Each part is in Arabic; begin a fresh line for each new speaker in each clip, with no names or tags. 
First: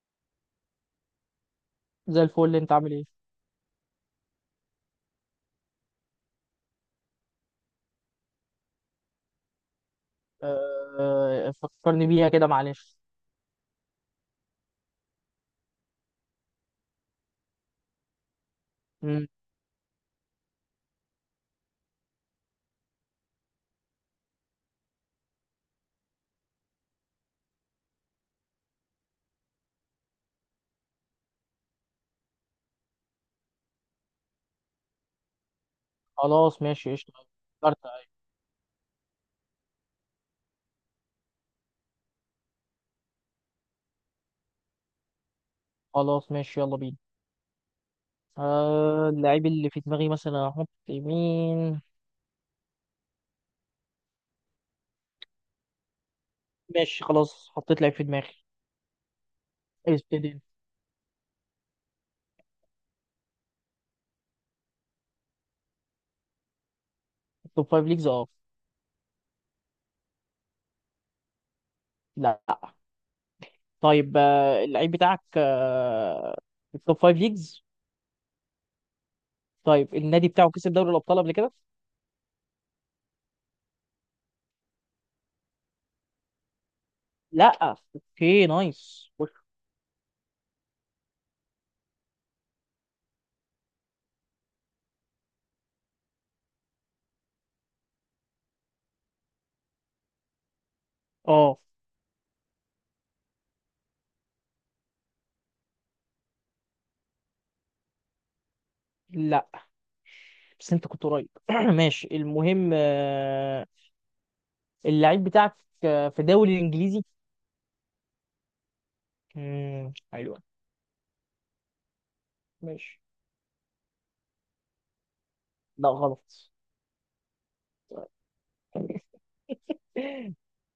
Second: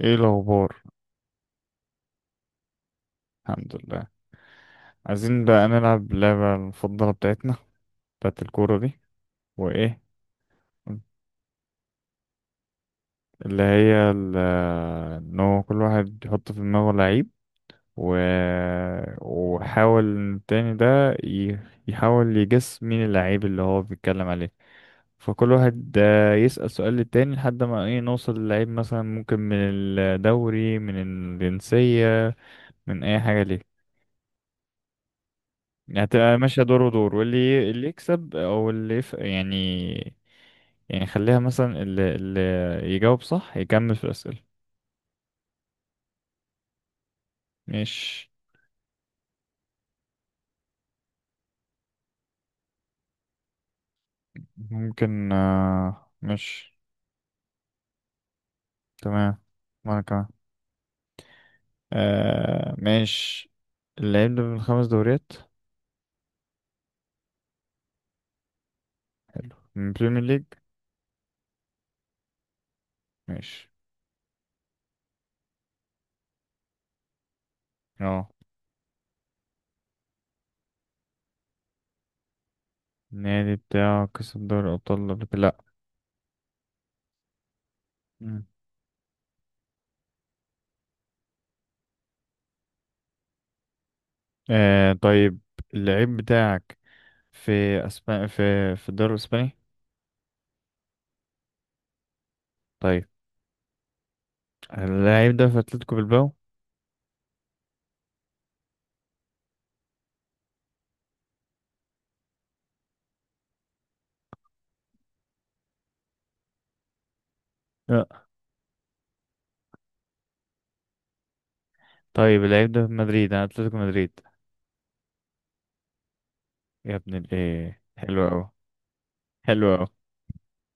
ايه الاخبار؟
زي الفل، انت عامل ايه؟
الحمد لله. عايزين بقى نلعب اللعبة المفضلة بتاعتنا بتاعت الكورة دي. وايه،
آه، فكرني بيها كده، معلش.
اللي هي ال- ان هو كل واحد يحط في دماغه لعيب و...
مم.
وحاول إن التاني ده ي... يحاول يجس مين اللعيب اللي هو بيتكلم عليه. فكل واحد يسأل سؤال للتاني لحد ما ايه نوصل للعيب، مثلا ممكن من الدوري، من الجنسية، من اي حاجة. ليه هتبقى
خلاص،
ماشية دور
ماشي
ودور،
قشطة.
واللي
فكرت.
اللي يكسب او يعني. يعني خليها مثلا اللي يجاوب صح يكمل في الأسئلة.
خلاص ماشي، يلا بينا.
مش
آه، اللعيب اللي في دماغي مثلا احط مين؟
ممكن، مش
ماشي، خلاص حطيت لعيب في دماغي.
تمام. وانا كمان.
ابتدي انت.
مش اللي هيبدأ من خمس دوريات.
توب فايف ليجز،
حلو، من بريمير ليج.
لا.
ماشي.
طيب، اللعيب بتاعك في التوب فايف ليجز.
اه.
طيب، النادي بتاعه كسب دوري الابطال قبل كده؟
النادي بتاعه كسب دوري الأبطال قبل كده؟ لأ.
لا،
مم.
اوكي نايس.
طيب، اللعيب بتاعك في أسبانيا، في الدوري الإسباني؟
اه،
طيب، اللعيب ده في اتلتيكو بالباو؟
لا، بس انت كنت قريب. ماشي، المهم، اللعيب بتاعك، في دوري الانجليزي.
لا.
حلوة.
طيب، اللعيب ده في
ماشي.
مدريد، انا اتلتيكو مدريد.
لا غلط.
يا ابن الايه، حلو اوي، حلو اوي.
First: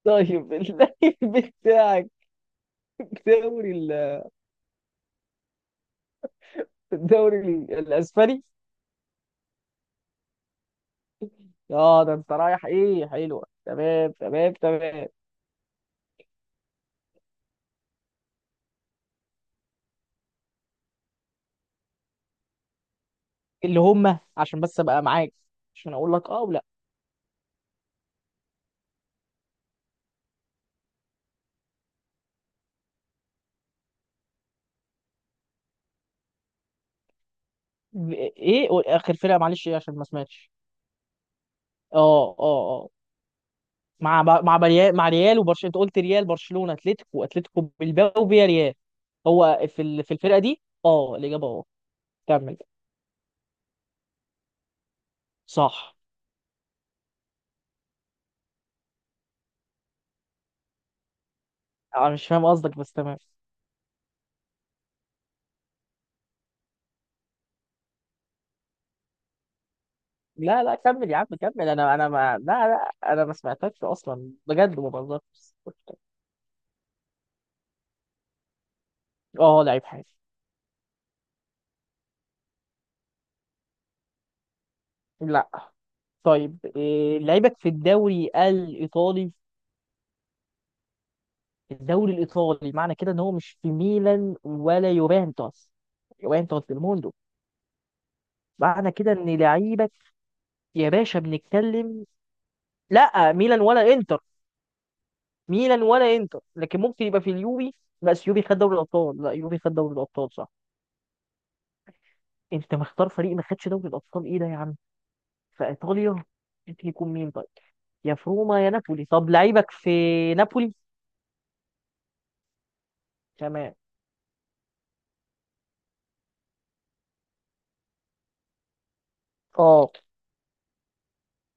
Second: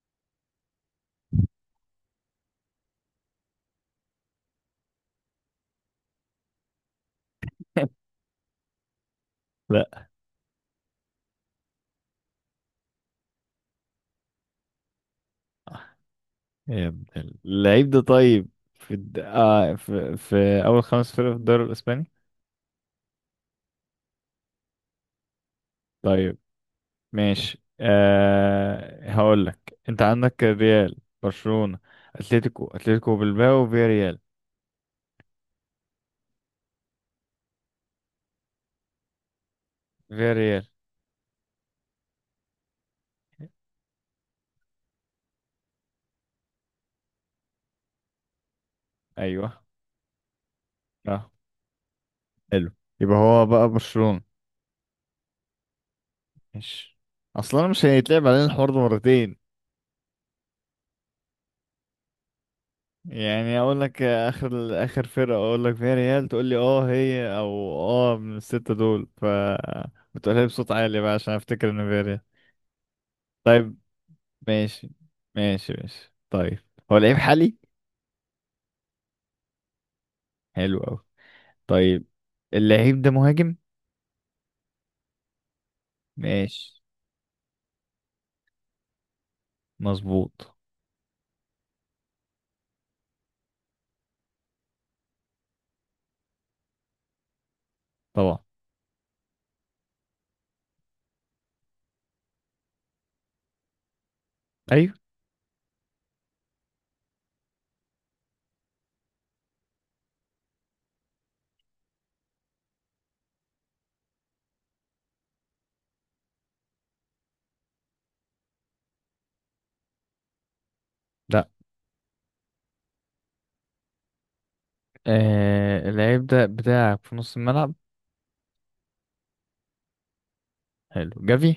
طيب، اللعيب بتاعك في الدوري ال- في الدوري الاسباني؟
لا.
اه، ده انت رايح ايه! حلوة. تمام تمام تمام.
اللعيب ده طيب، في اول خمس فرق في الدوري الاسباني؟
اللي هم عشان بس ابقى معاك، عشان اقول لك
طيب
اه ولا
ماشي، هقول لك، انت عندك الريال، برشلونة، اتلتيكو، اتلتيكو بالباو، فيا ريال.
ايه. اخر فرقة، معلش ايه، عشان ما
فيا
سمعتش.
ريال.
اه، اه، آه. مع مع بريال، مع ريال وبرشلونه. انت قلت ريال، برشلونه، اتلتيكو بالباو، وفيا ريال. هو
ايوه.
في في الفرقه دي؟ اه،
اه.
الاجابه اه. كمل.
حلو، يبقى هو بقى برشلونة.
صح.
ماشي. اصلا مش هيتلعب علينا الحوار ده مرتين.
انا مش فاهم قصدك، بس تمام.
يعني اقول لك اخر اخر فرقه اقول لك فيها ريال تقول لي اه هي، او اه من السته دول، بتقولها لي
لا
بصوت
لا،
عالي
كمل
بقى
يا عم،
عشان
كمل،
افتكر ان
انا
فيها
انا
ريال.
ما، لا لا، انا ما
طيب
سمعتكش اصلا، بجد ما
ماشي.
بهزرش.
ماشي ماشي. طيب، هو لعيب حالي؟
اه، لعيب حالي.
حلو قوي. طيب، اللعيب ده مهاجم؟
لا. طيب،
ماشي.
إيه لعيبك في الدوري الايطالي؟
مظبوط.
الدوري الايطالي، معنى كده ان هو مش في ميلان ولا يوفنتوس. يوفنتوس ديل موندو.
طبعا.
معنى كده ان لعيبك، يا باشا بنتكلم، لا ميلان ولا انتر.
ايوه.
ميلان ولا انتر، لكن ممكن يبقى في اليوفي. بس يوفي خد دوري الابطال. لا، يوفي خد دوري الابطال صح. انت مختار فريق ما خدش دوري الابطال؟ ايه ده يا عم! في ايطاليا ممكن يكون مين طيب؟ يا فروما يا نابولي. طب لعيبك في نابولي؟
لا.
تمام.
اللعيب ده بتاعك في نص الملعب؟
اه.
حلو، جافي.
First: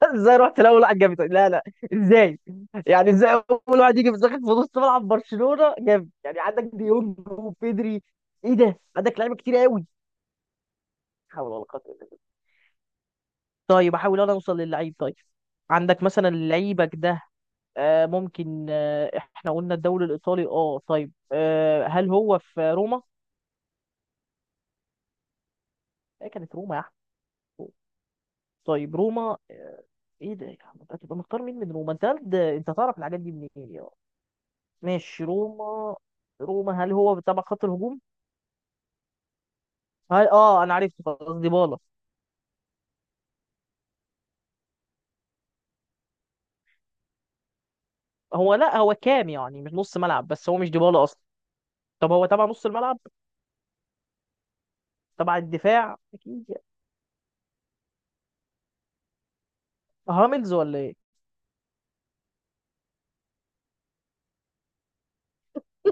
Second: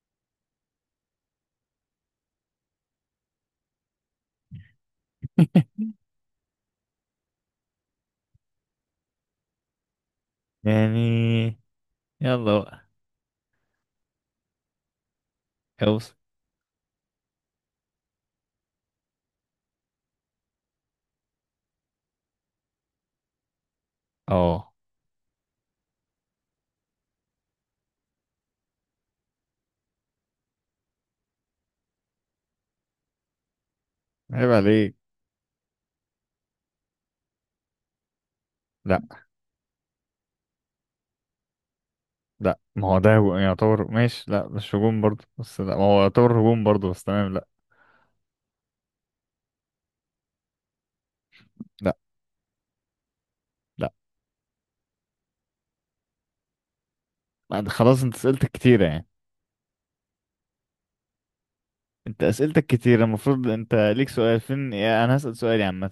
ازاي رحت الاول واحد جاب إيطاليا؟ لا لا. ازاي؟ يعني ازاي اول واحد يجي في داخل في نص ملعب برشلونه جاب؟ يعني عندك ديونج وبيدري، ايه ده، عندك لعيبه كتير قوي. حول
يعني
ولا قوه إلا بالله.
يلا بقى
طيب، احاول انا اوصل للعيب طيب. عندك
اوصل.
مثلا لعيبك ده، ممكن، احنا قلنا الدوري الايطالي، اه طيب، هل هو في روما؟
اه
ايه كانت روما يا احمد! طيب روما، ايه ده يا احمد، هتبقى مختار مين من روما؟ انت تعرف الحاجات دي منين يا عم؟
عيب عليك.
ماشي، روما. روما، هل هو تبع خط الهجوم؟
لا
هل، انا عرفت خلاص، ديبالا.
لا، ما هو ده يعتبر، ماشي لا مش هجوم برضه بس، لا ما هو يعتبر هجوم برضه بس تمام. لا
هو لا، هو كام يعني، مش نص ملعب، بس هو مش ديبالا اصلا.
لا
طب هو تبع نص الملعب؟
لا.
تبع الدفاع؟ اكيد يعني.
بعد خلاص انت اسئلتك كتيرة يعني،
هاملز ولا ايه؟
انت اسئلتك كتيرة، المفروض انت ليك سؤال، فين يا انا هسأل سؤالي عامة،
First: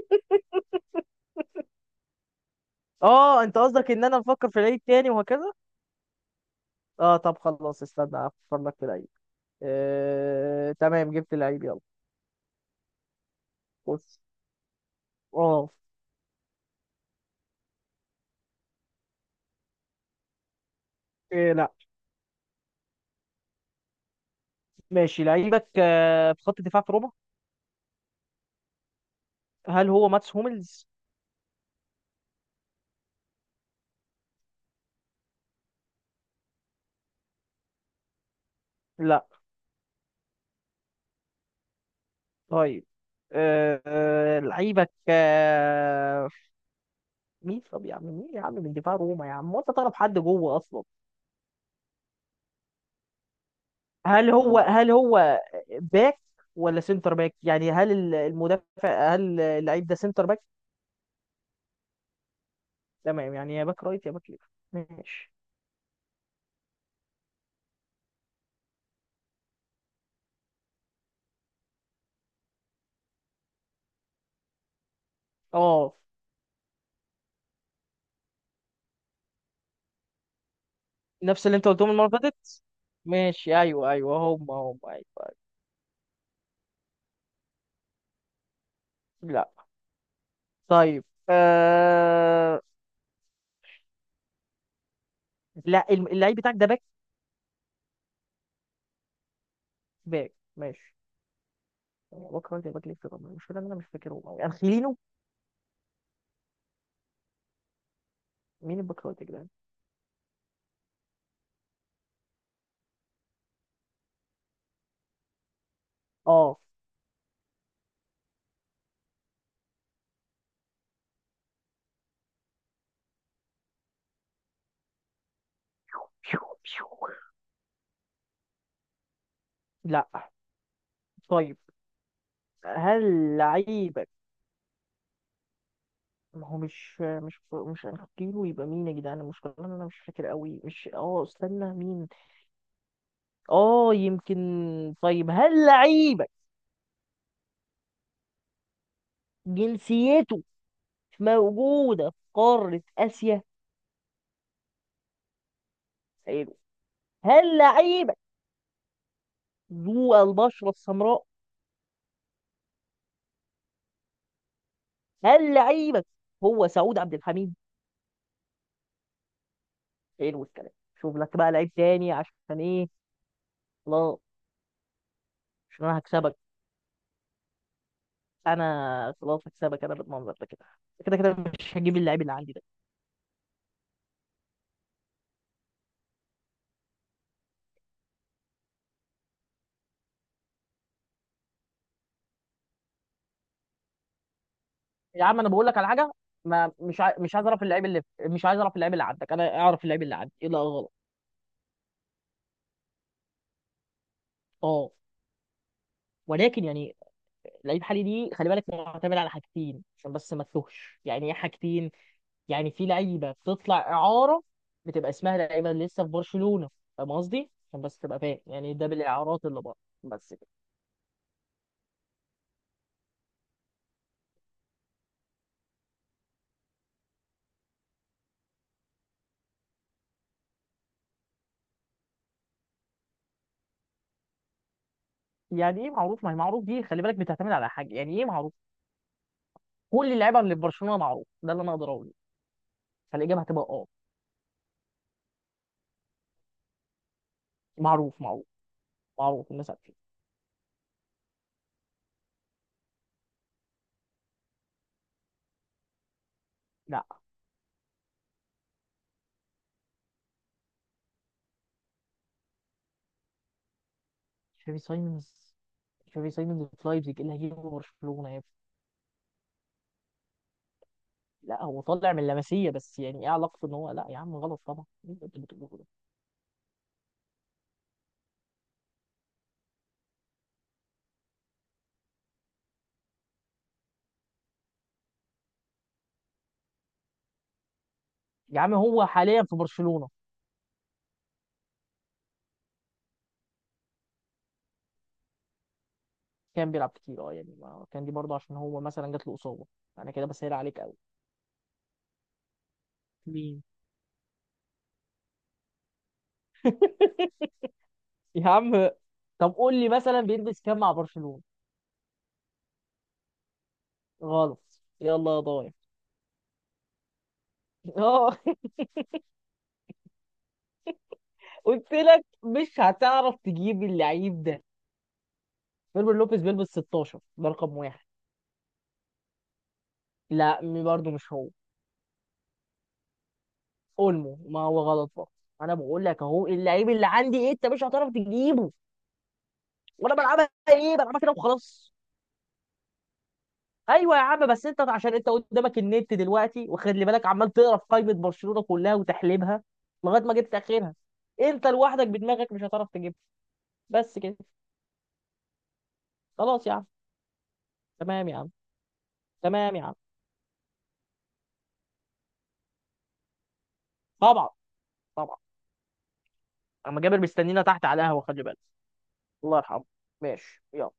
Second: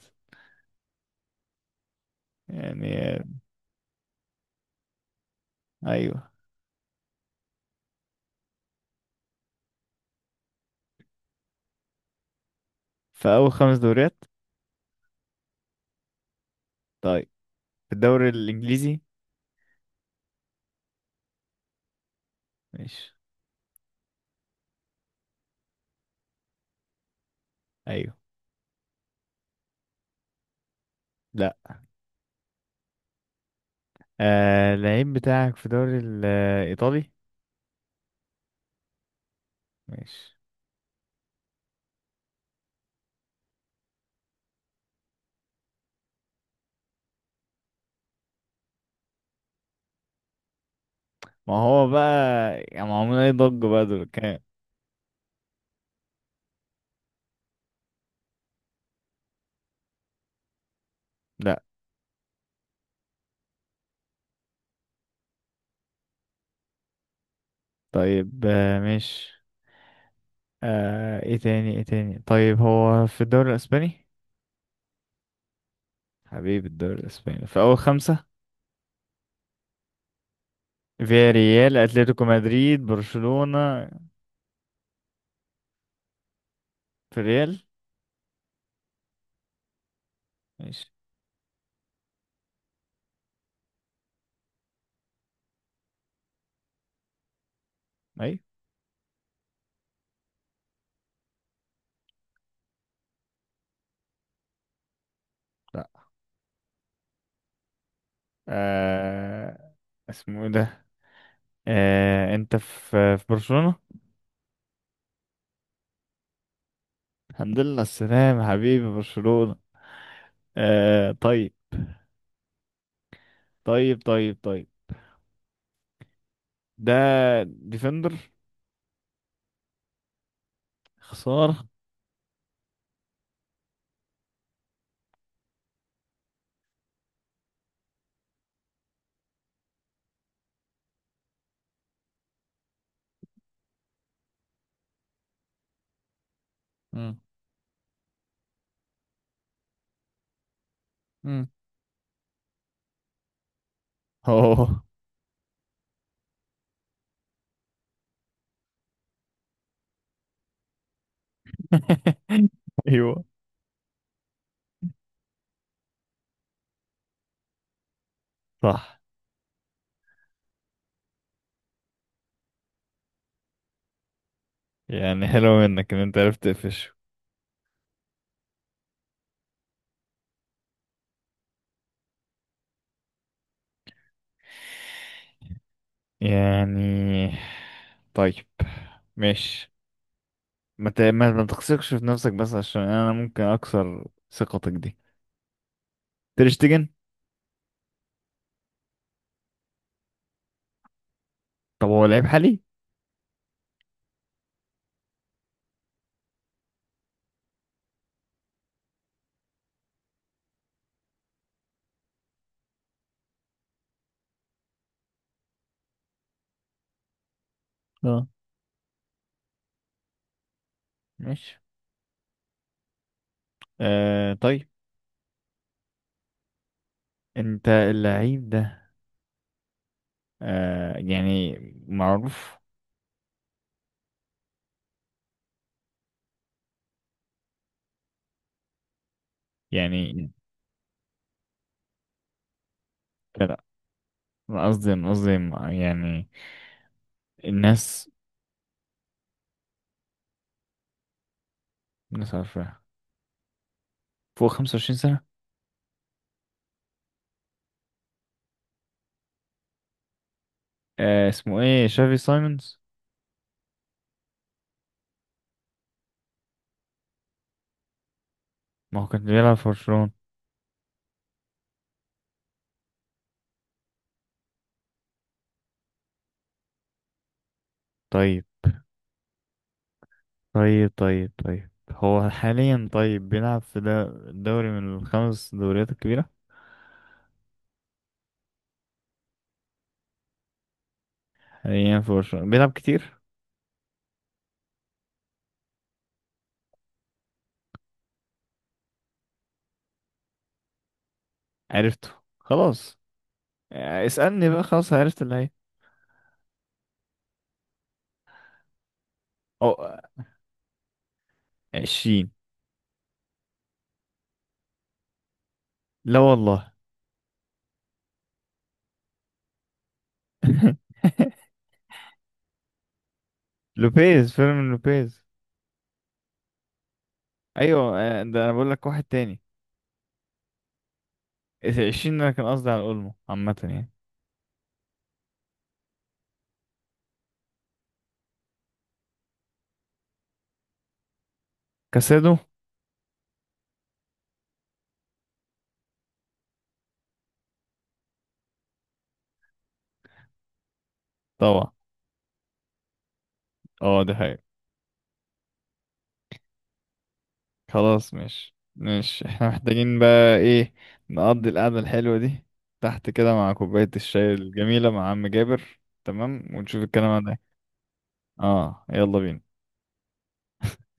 يعني،
اه، انت قصدك ان انا بفكر في العيد تاني وهكذا.
ايوه.
اه، طب خلاص، استنى افكر لك في العيد. آه، تمام، جبت العيد، يلا.
في اول خمس
بص.
دوريات؟
اه.
طيب، في الدوري الانجليزي؟
إيه، لا.
ماشي.
ماشي، لعيبك آه، في خط دفاع في ربع.
ايوه.
هل هو ماتس هوملز؟
لا. اللعيب بتاعك في الدوري الايطالي؟
لا.
ماشي.
طيب، لعيبك مين؟ طب يا عم، مين يا عم من دفاع روما يا عم وانت تعرف حد جوه اصلا؟
ما هو بقى، يعني معمول اي ضجة بقى دول
هل
كام؟
هو هل هو باك ولا سنتر باك؟ يعني هل المدافع، هل اللعيب ده سنتر باك؟
لا.
تمام، يعني يا باك رايت يا باك ليفت. ماشي.
طيب ماشي، ايه تاني ايه تاني، طيب هو في الدوري الاسباني؟
اه.
حبيب، الدوري الاسباني في اول خمسة، فيا
نفس اللي انت
ريال،
قلتهم المره اللي
اتلتيكو
فاتت.
مدريد،
ماشي،
برشلونة.
ايوه ايوه، هم هم، ايوه، أيوة.
في ريال؟
لا.
ماشي.
طيب، آه... لا، اللعيب بتاعك ده باك.
اي.
باك، ماشي. باك رايت يا باك ليفت. طب مش، انا مش فاكرهم قوي، انخيلينو؟
لا.
مين الباك رايت يا جدعان؟
آه اسمه ايه ده؟ انت في برشلونة؟
اه،
الحمد لله على السلامة حبيبي برشلونة. طيب. طيب طيب طيب.
بيو بيو.
ده ديفندر؟
لا. طيب،
خسارة.
هل لعيبك، ما هو مش انخيلينو، يبقى مين يا جدعان؟ المشكله ان انا مش فاكر قوي، مش، استنى مين. اه، يمكن. طيب، هل لعيبك
مم.
جنسيته
مم.
موجودة في قارة آسيا؟
اوه.
حلو. هل لعيبك ذو البشرة السمراء؟
ايوه.
هل لعيبك هو سعود عبد الحميد؟
صح.
حلو الكلام. شوف لك بقى لعيب تاني، عشان ايه؟ لا،
يعني حلو
عشان
منك
انا
ان انت
هكسبك.
عرفت تقفش.
انا خلاص هكسبك، انا بالمنظر ده كده. كده كده مش هجيب اللعيب اللي عندي ده.
يعني طيب ماشي، ما ت- ما ما تثقش في نفسك بس، عشان انا ممكن اكسر ثقتك دي.
يا عم، انا بقول لك على حاجة. ما
تريشتجن.
مش عايز اعرف اللعيب اللي، مش عايز اعرف اللعيب اللي عندك، انا اعرف اللعيب اللي عندي ايه. لا غلط.
طب هو لعيب حالي.
اه، ولكن يعني، لعيب حالي دي خلي بالك معتمد على حاجتين، عشان بس ما تتوهش. يعني ايه حاجتين؟ يعني في لعيبه بتطلع اعاره، بتبقى اسمها لعيبه اللي لسه في برشلونه. فاهم قصدي؟ عشان بس تبقى
اه
فاهم، يعني ده بالاعارات اللي بره. بس كده.
ماشي. طيب، انت اللعيب ده يعني معروف؟
يعني ايه معروف؟ ما هي معروف دي خلي بالك بتعتمد على حاجه. يعني ايه معروف؟ كل
يعني
اللعيبه اللي في برشلونه معروف، ده اللي انا اقدر اقوله. فالاجابه هتبقى
لا،
اه.
أنا قصدي، يعني الناس،
معروف معروف، معروف، الناس عارفين.
الناس عارفاه، فوق 25 سنة.
لا.
اسمه ايه، شافي سايمونز؟
تشافي سايمونز. تشافي سايمونز في لايبزيج، ايه اللي هيجيبه برشلونه يا ابني؟
ما هو كان بيلعب في برشلونة.
لا، هو طالع من لاماسيا، بس يعني ايه علاقته، ان هو، لا يا عم غلط طبعا. إيه اللي انت بتقوله ده؟
طيب طيب طيب. طيب، هو حاليا طيب بيلعب في ده، دوري من الخمس دوريات الكبيرة؟
يا عم هو حاليا في برشلونة.
حاليا في برشلونة بيلعب كتير.
كان بيلعب كتير، اه، يعني ما كان دي برضه عشان هو مثلا جات له اصابة. انا كده بسهل عليك قوي.
عرفته. خلاص.
مين؟
اسألني بقى، خلاص عرفت اللي هي.
يا عم. طب قول
أو،
لي مثلا بيلبس كام مع برشلونة؟
عشرين.
غلط. يلا يا ضايع.
لا والله.
اه. قلت لك مش هتعرف تجيب اللعيب ده.
فيرمين لوبيز.
فيرمين لوبيز بيلبس 16، ده رقم
أيوة،
واحد.
ده أنا بقول لك واحد تاني،
لا، برضه مش هو.
عشرين ده أنا كان قصدي على أولمو عامة يعني.
اولمو، ما هو غلط برضه. انا بقول لك اهو، اللعيب اللي عندي ايه انت مش هتعرف تجيبه. وانا بلعبها ايه؟ بلعبها كده وخلاص.
كاسادو.
ايوه يا عم، بس انت عشان انت قدامك النت دلوقتي، وخلي بالك عمال تقرا في قائمه برشلونه كلها وتحليلها لغايه ما جبت اخرها. انت
طبعا.
لوحدك بدماغك مش هتعرف تجيبها.
اه ده.
بس كده. خلاص يا عم.
خلاص
تمام يا عم،
مش احنا
تمام يا عم.
محتاجين بقى ايه، نقضي القعدة الحلوة دي تحت كده، مع كوباية الشاي
طبعا.
الجميلة، مع عم
طبعا.
جابر، تمام، ونشوف
اما جابر
الكلام ده.
مستنينا تحت على القهوه، خلي بالك.
اه يلا بينا.
الله يرحمه. ماشي، يلا.